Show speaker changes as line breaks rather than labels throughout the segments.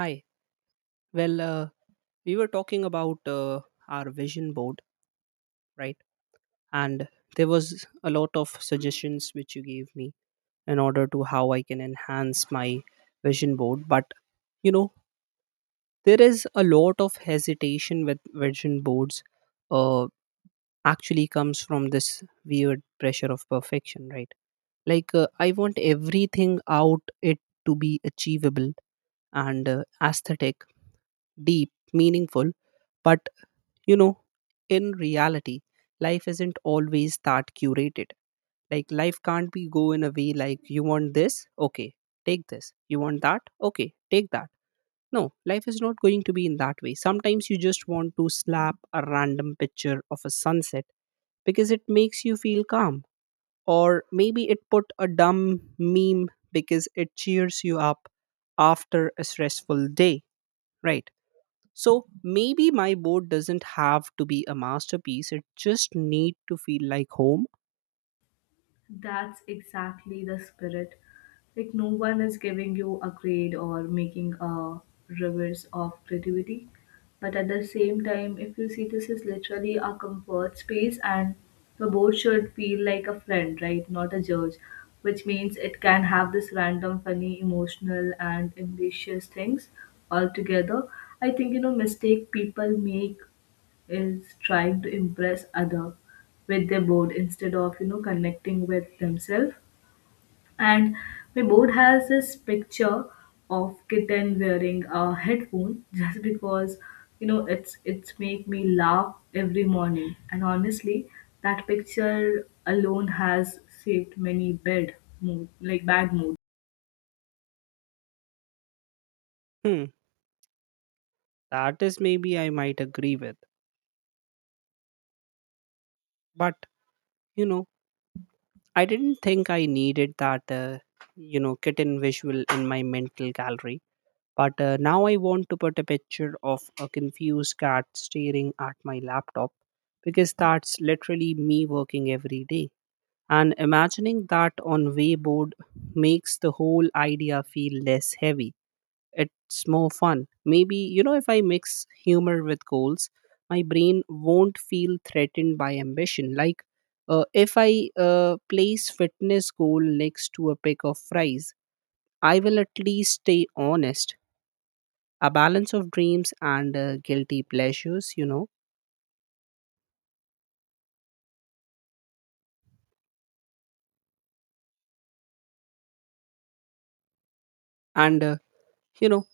Hi. Well, uh, we were talking about our vision board, right? And there was a lot of suggestions which you gave me in order to how I can enhance my vision board. But you know, there is a lot of hesitation with vision boards. Uh, Actually, comes from this weird pressure of perfection, right? Like I want everything out it to be achievable and aesthetic, deep, meaningful. But you know, in reality, life isn't always that curated. Like life can't be go in a way like you want this, okay, take this. You want that, okay, take that. No, life is not going to be in that way. Sometimes you just want to slap a random picture of a sunset because it makes you feel calm. Or maybe it put a dumb meme because it cheers you up after a stressful day, right? So maybe my boat doesn't have to be a masterpiece. It just need to feel like home.
That's exactly the spirit. Like, no one is giving you a grade or making a reverse of creativity. But at the same time, if you see, this is literally a comfort space, and the board should feel like a friend, right? Not a judge, which means it can have this random, funny, emotional, and ambitious things all together. I think mistake people make is trying to impress other with their board instead of connecting with themselves, and my board has this picture of kitten wearing a headphone just because it's make me laugh every morning, and honestly that picture alone has saved many bad mood, like bad moods.
Hmm, that is maybe I might agree with. But you know, I didn't think I needed that you know kitten visual in my mental gallery. But now I want to put a picture of a confused cat staring at my laptop because that's literally me working every day. And imagining that on Wayboard makes the whole idea feel less heavy. It's more fun. Maybe, you know, if I mix humor with goals, my brain won't feel threatened by ambition. If I place fitness goal next to a pick of fries, I will at least stay honest. A balance of dreams and guilty pleasures, you know, and you know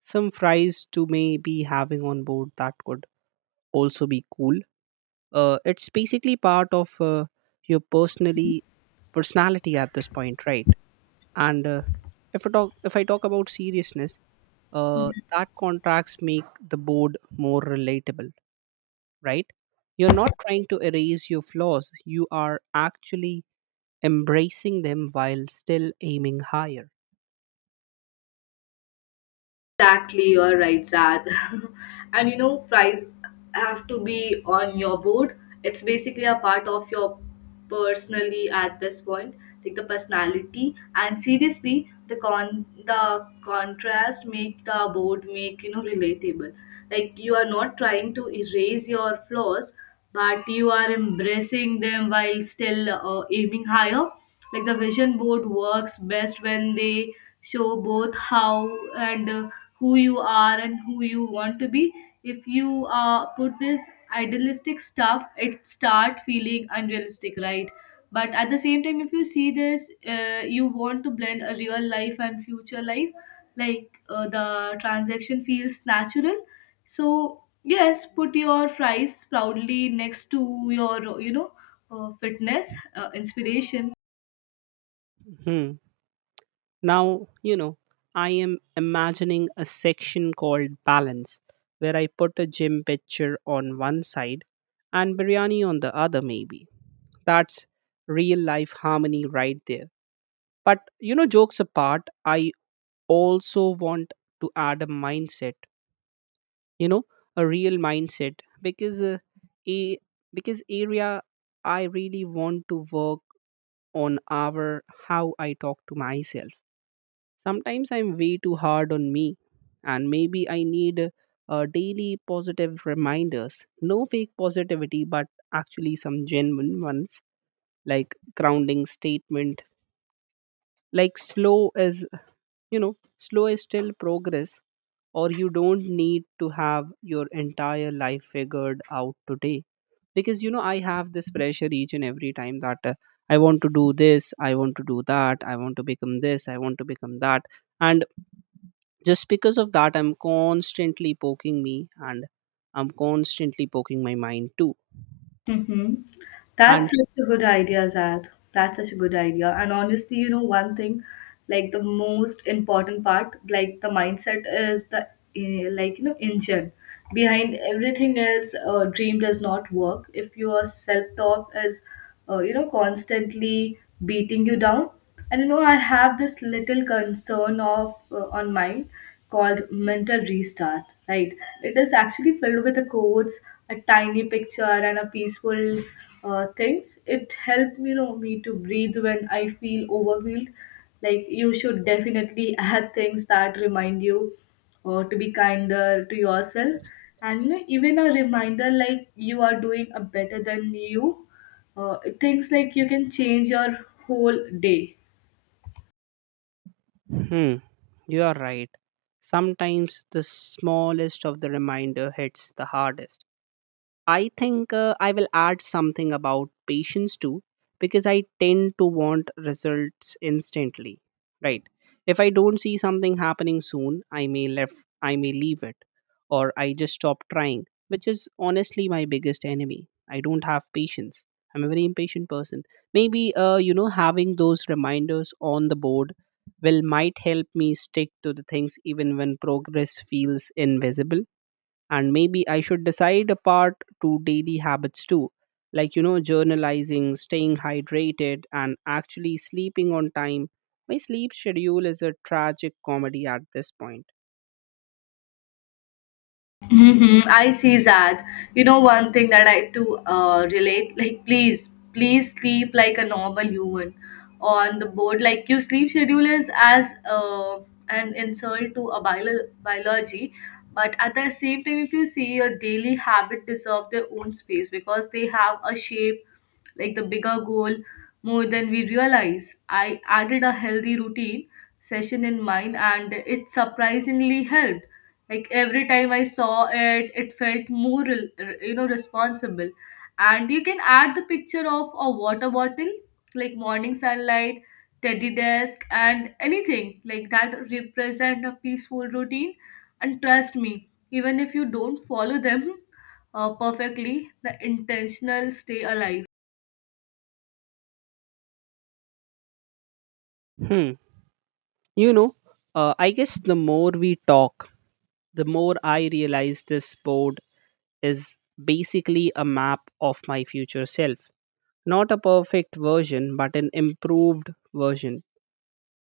some fries to maybe having on board that could also be cool. It's basically part of your personally personality at this point, right? And if I talk about seriousness, that contracts make the board more relatable, right? You're not trying to erase your flaws; you are actually embracing them while still aiming higher.
Exactly, you're right, Zad. And you know, fries have to be on your board. It's basically a part of your personally at this point, like the personality. And seriously, the contrast make the board make you know relatable. Like you are not trying to erase your flaws, but you are embracing them while still aiming higher, like the vision board works best when they show both how and who you are and who you want to be. If you put this idealistic stuff, it start feeling unrealistic, right? But at the same time, if you see this, you want to blend a real life and future life, like the transaction feels natural. So yes, put your fries proudly next to your fitness inspiration.
Hmm. Now, you know, I am imagining a section called balance where I put a gym picture on one side and biryani on the other, maybe. That's real life harmony right there. But, you know, jokes apart, I also want to add a mindset, you know, a real mindset because a because area I really want to work on our how I talk to myself. Sometimes I'm way too hard on me, and maybe I need daily positive reminders. No fake positivity, but actually some genuine ones, like grounding statement, like slow is still progress, or you don't need to have your entire life figured out today. Because, you know, I have this pressure each and every time that I want to do this, I want to do that, I want to become this, I want to become that. And just because of that, I'm constantly poking me, and I'm constantly poking my mind too.
Mhm. That's
And
such a good idea, Zad. That's such a good idea. And honestly, you know, one thing, like the most important part, like the mindset is the, like, you know, engine behind everything else. A dream does not work if your self talk is, you know, constantly beating you down. And you know, I have this little concern of on mine called mental restart. Right? It is actually filled with the quotes, a tiny picture, and a peaceful things. It helped you know me to breathe when I feel overwhelmed. Like you should definitely add things that remind you or to be kinder to yourself. And you know, even a reminder like you are doing a better than you things, like you can change your whole day.
hmm, you are right. Sometimes the smallest of the reminder hits the hardest. I think I will add something about patience too, because I tend to want results instantly. Right. If I don't see something happening soon, I may leave it, or I just stop trying, which is honestly my biggest enemy. I don't have patience. I'm a very impatient person. Maybe you know having those reminders on the board will might help me stick to the things even when progress feels invisible. And maybe I should decide a part to daily habits too, like you know, journalizing, staying hydrated, and actually sleeping on time. My sleep schedule is a tragic comedy at this point.
Mhm, I see that. You know, one thing that I to relate, like please, please sleep like a normal human on the board. Like your sleep schedule is as an insult to a biology, but at the same time, if you see, your daily habit deserve their own space because they have a shape like the bigger goal, more than we realize. I added a healthy routine session in mine and it surprisingly helped. Like every time I saw it, it felt more, responsible. And you can add the picture of a water bottle, like morning sunlight, teddy desk, and anything like that represent a peaceful routine. And trust me, even if you don't follow them perfectly, the intentional stay alive.
Hmm. You know, I guess the more we talk, the more I realize this board is basically a map of my future self. Not a perfect version, but an improved version.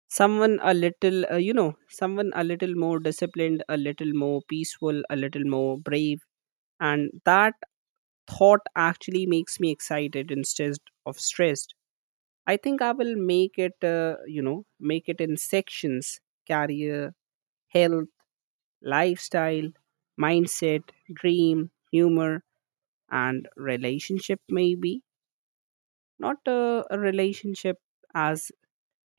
Someone a little more disciplined, a little more peaceful, a little more brave. And that thought actually makes me excited instead of stressed. I think I will make it, make it in sections: career, health, lifestyle, mindset, dream, humor, and relationship, maybe. Not a relationship as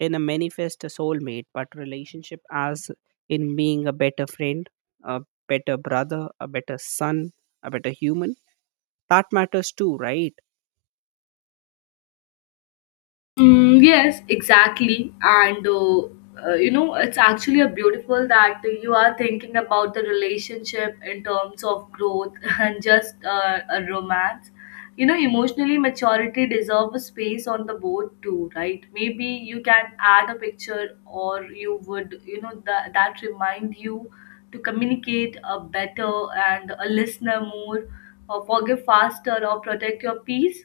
in a manifest a soulmate, but relationship as in being a better friend, a better brother, a better son, a better human. That matters too, right?
Mm, yes, exactly. And you know, it's actually a beautiful that you are thinking about the relationship in terms of growth and just a romance. You know, emotionally maturity deserve a space on the board too, right? Maybe you can add a picture, or you would, you know, that remind you to communicate a better and a listener more, or forgive faster, or protect your peace,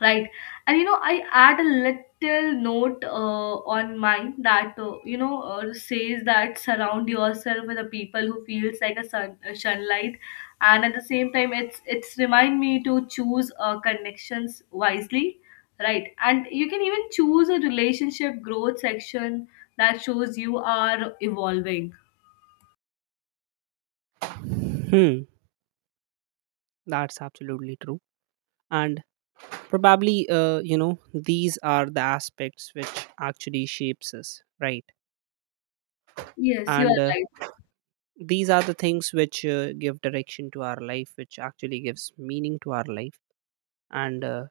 right? And you know, I add a little note on mine that says that surround yourself with the people who feels like a sun, a sunlight. And at the same time, it's remind me to choose connections wisely, right? And you can even choose a relationship growth section that shows you are evolving.
Hmm, that's absolutely true. And probably, you know, these are the aspects which actually shapes us, right?
Yes, you
And
are right.
these are the things which give direction to our life, which actually gives meaning to our life. And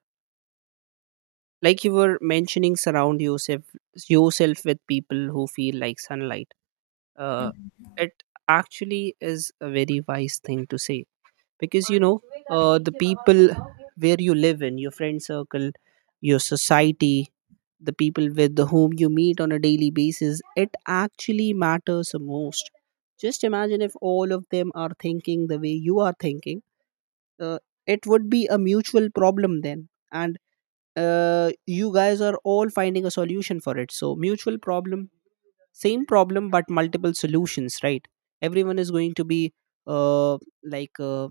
like you were mentioning, surround yourself with people who feel like sunlight. uh, it actually is a very wise thing to say because you know, the people where you live in, your friend circle, your society, the people with whom you meet on a daily basis, it actually matters the most. Just imagine if all of them are thinking the way you are thinking. uh, it would be a mutual problem, then. And you guys are all finding a solution for it, so mutual problem, same problem but multiple solutions, right? Everyone is going to be uh, like uh,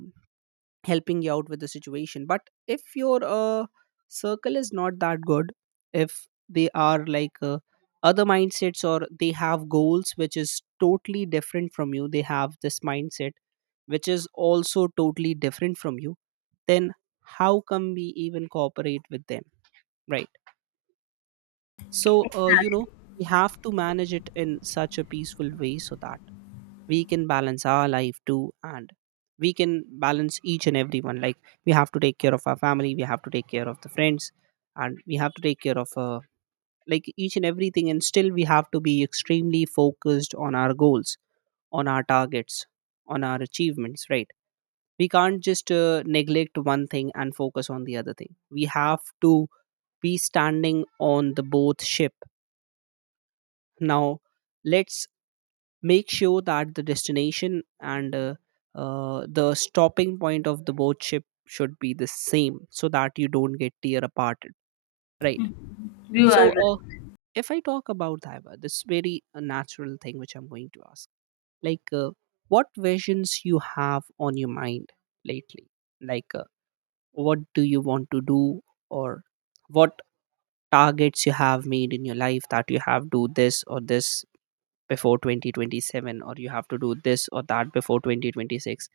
helping you out with the situation. But if your circle is not that good, if they are like other mindsets, or they have goals which is totally different from you, they have this mindset which is also totally different from you, then how come we even cooperate with them, right? So you know, we have to manage it in such a peaceful way so that we can balance our life too, and we can balance each and everyone. Like we have to take care of our family, we have to take care of the friends, and we have to take care of like each and everything, and still we have to be extremely focused on our goals, on our targets, on our achievements, right? We can't just neglect one thing and focus on the other thing. We have to be standing on the both ship. Now let's make sure that the destination and the stopping point of the boat ship should be the same so that you don't get tear aparted, right?
Mhm. You
So
are right.
if I talk about Daiva, this very natural thing which I'm going to ask, like what visions you have on your mind lately, like what do you want to do, or what targets you have made in your life that you have do this or this before 2027, or you have to do this or that before 2026.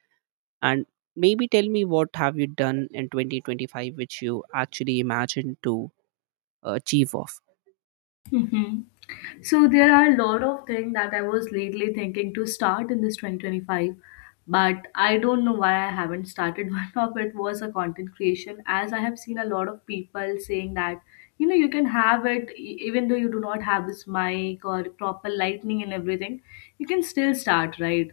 And maybe tell me what have you done in 2025 which you actually imagined to achieve of.
Hmm. So there are a lot of things that I was lately thinking to start in this 2025, but I don't know why I haven't started. One of it was a content creation, as I have seen a lot of people saying that you know you can have it even though you do not have this mic or proper lighting and everything, you can still start, right?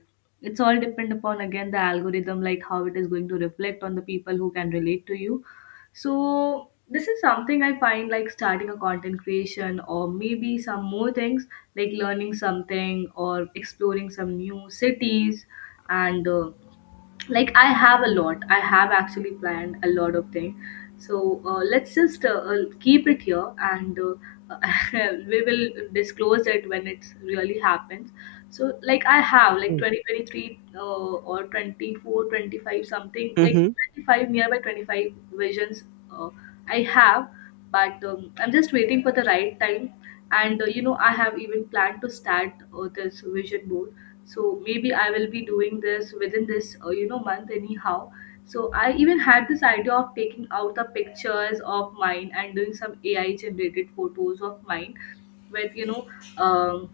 It's all depend upon again the algorithm, like how it is going to reflect on the people who can relate to you. So this is something I find like starting a content creation, or maybe some more things like learning something or exploring some new cities. And I have actually planned a lot of things. So let's just keep it here and we will disclose it when it really happens. So like I have like 2023, or 24, 25, something like
Mm-hmm.
25, nearby 25 visions uh, I have, but I'm just waiting for the right time. And you know, I have even planned to start this vision board, so maybe I will be doing this within this month anyhow. So I even had this idea of taking out the pictures of mine and doing some AI generated photos of mine with you know um,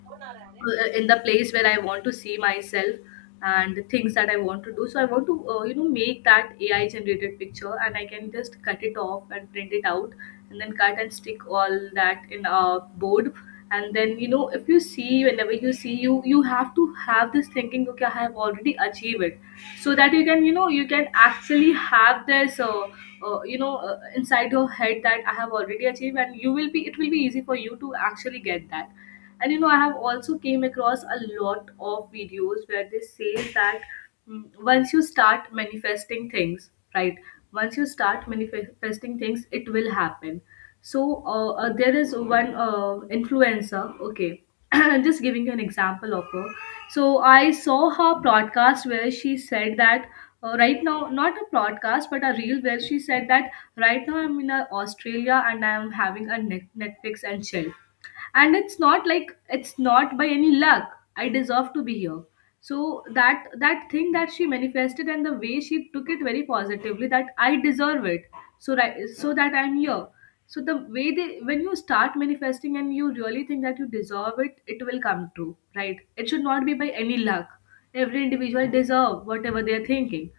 in the place where I want to see myself and the things that I want to do. So I want to, you know, make that AI generated picture and I can just cut it off and print it out and then cut and stick all that in a board. And then, you know, if you see, whenever you see, you have to have this thinking, okay, I have already achieved it. So that you can, you know, you can actually have this, you know, inside your head that I have already achieved, and you will be, it will be easy for you to actually get that. And you know, I have also came across a lot of videos where they say that, mm, once you start manifesting things, right, once you start manifesting things, it will happen. So there is one influencer, okay. I'm just giving you an example of her. So I saw her broadcast where she said that, right now, not a broadcast but a reel, where she said that right now I'm in Australia and I'm having a Netflix and chill. And it's not like, it's not by any luck, I deserve to be here. So that, that thing that she manifested, and the way she took it very positively that I deserve it, so right, so that I'm here. So the way they, when you start manifesting and you really think that you deserve it, it will come true, right? It should not be by any luck. Every individual deserve whatever they are thinking.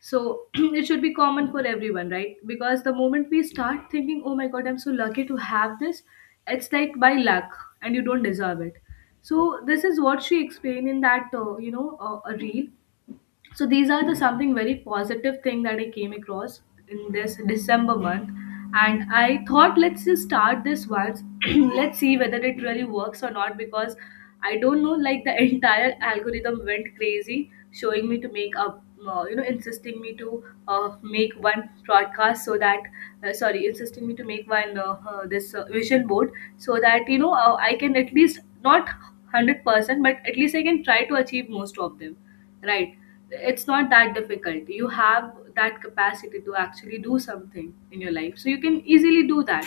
So it should be common for everyone, right? Because the moment we start thinking, oh my god, I'm so lucky to have this, it's like by luck and you don't deserve it. So this is what she explained in that, a reel. So these are the something very positive thing that I came across in this December month. And I thought, let's just start this once. Let's see whether it really works or not, because I don't know, like the entire algorithm went crazy showing me to make up, you know, insisting me to make one broadcast, so that, sorry, insisting me to make one this vision board, so that you know, I can at least not 100%, but at least I can try to achieve most of them. Right. It's not that difficult. You have that capacity to actually do something in your life. So you can easily do that.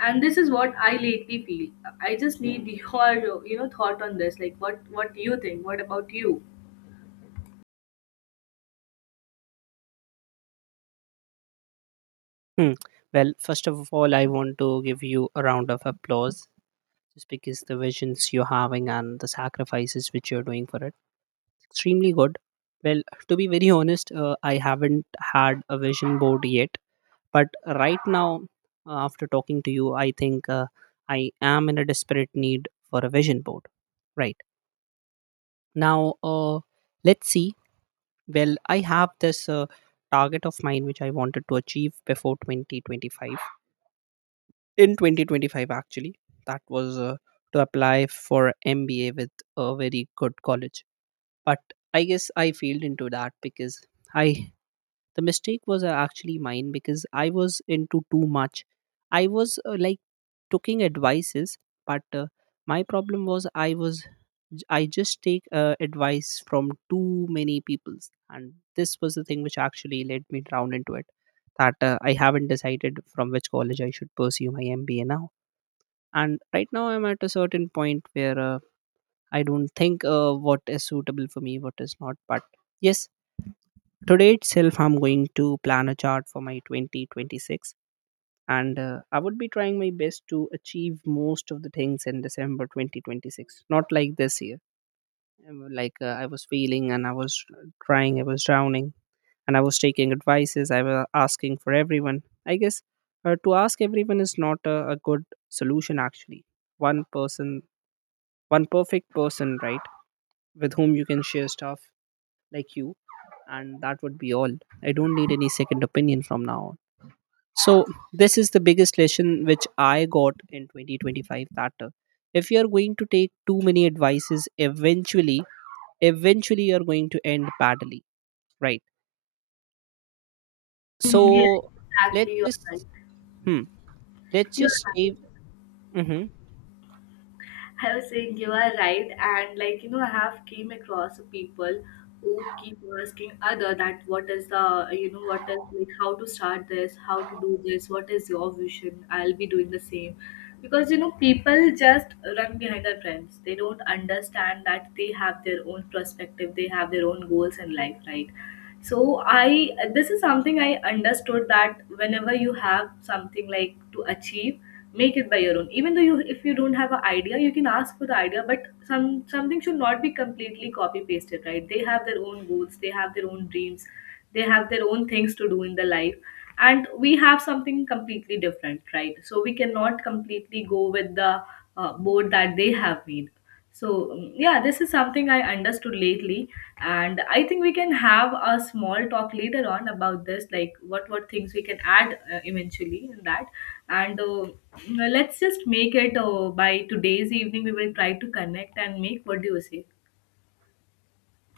And this is what I lately feel. I just need your, you know, thought on this. Like what do you think? What about you?
Hmm. Well, first of all, I want to give you a round of applause just because the visions you're having and the sacrifices which you're doing for it. Extremely good. Well, to be very honest, I haven't had a vision board yet. But right now, after talking to you, I think I am in a desperate need for a vision board, right? Now let's see. Well, I have this target of mine which I wanted to achieve before 2025, in 2025 actually. That was to apply for MBA with a very good college. But I guess I failed into that because I the mistake was actually mine because I was into too much. I was taking advices, but my problem was I just take advice from too many people's, and this was the thing which actually led me down into it, that I haven't decided from which college I should pursue my MBA now. And right now I'm at a certain point where I don't think what is suitable for me, what is not. But yes, today itself, I'm going to plan a chart for my 2026. And I would be trying my best to achieve most of the things in December 2026. Not like this year. Like I was failing and I was trying, I was drowning, and I was taking advices, I was asking for everyone. I guess to ask everyone is not a good solution, actually. One person, one perfect person, right? With whom you can share stuff, like you, and that would be all. I don't need any second opinion from now on. So this is the biggest lesson which I got in 2025, that if you are going to take too many advices, eventually you are going to end badly, right?
Mm, yes,
So let's
exactly. You're right.
just, hmm, let's
You're
just
right.
stay. Hmm.
I was saying you are right, and like you know, I have came across people who keep asking other that what is the you know, what is like how to start this, how to do this, what is your vision? I'll be doing the same, because you know people just run behind their friends. They don't understand that they have their own perspective, they have their own goals in life, right? So I, this is something I understood that whenever you have something like to achieve, make it by your own. Even though you, if you don't have an idea, you can ask for the idea, but something should not be completely copy pasted, right? They have their own goals, they have their own dreams, they have their own things to do in the life, and we have something completely different, right? So we cannot completely go with the board that they have made. So, mm, yeah, this is something I understood lately, and I think we can have a small talk later on about this, like what things we can add eventually in that. And mm, let's just make it by today's evening. We will try to connect and make. What do you say?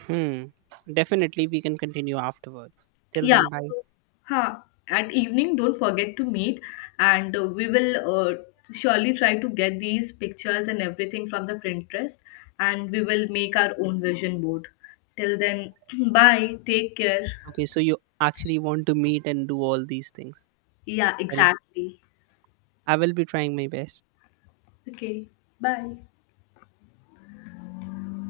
Hmm, definitely we can continue afterwards. Till
Yeah.
then, bye.
So, huh. At evening, don't forget to meet, and we will surely try to get these pictures and everything from the Pinterest, and we will make our own vision board. Till then, bye. Take care.
Okay, so you actually want to meet and do all these things.
Yeah,
Well,
exactly.
I will be trying my best.
Okay, bye.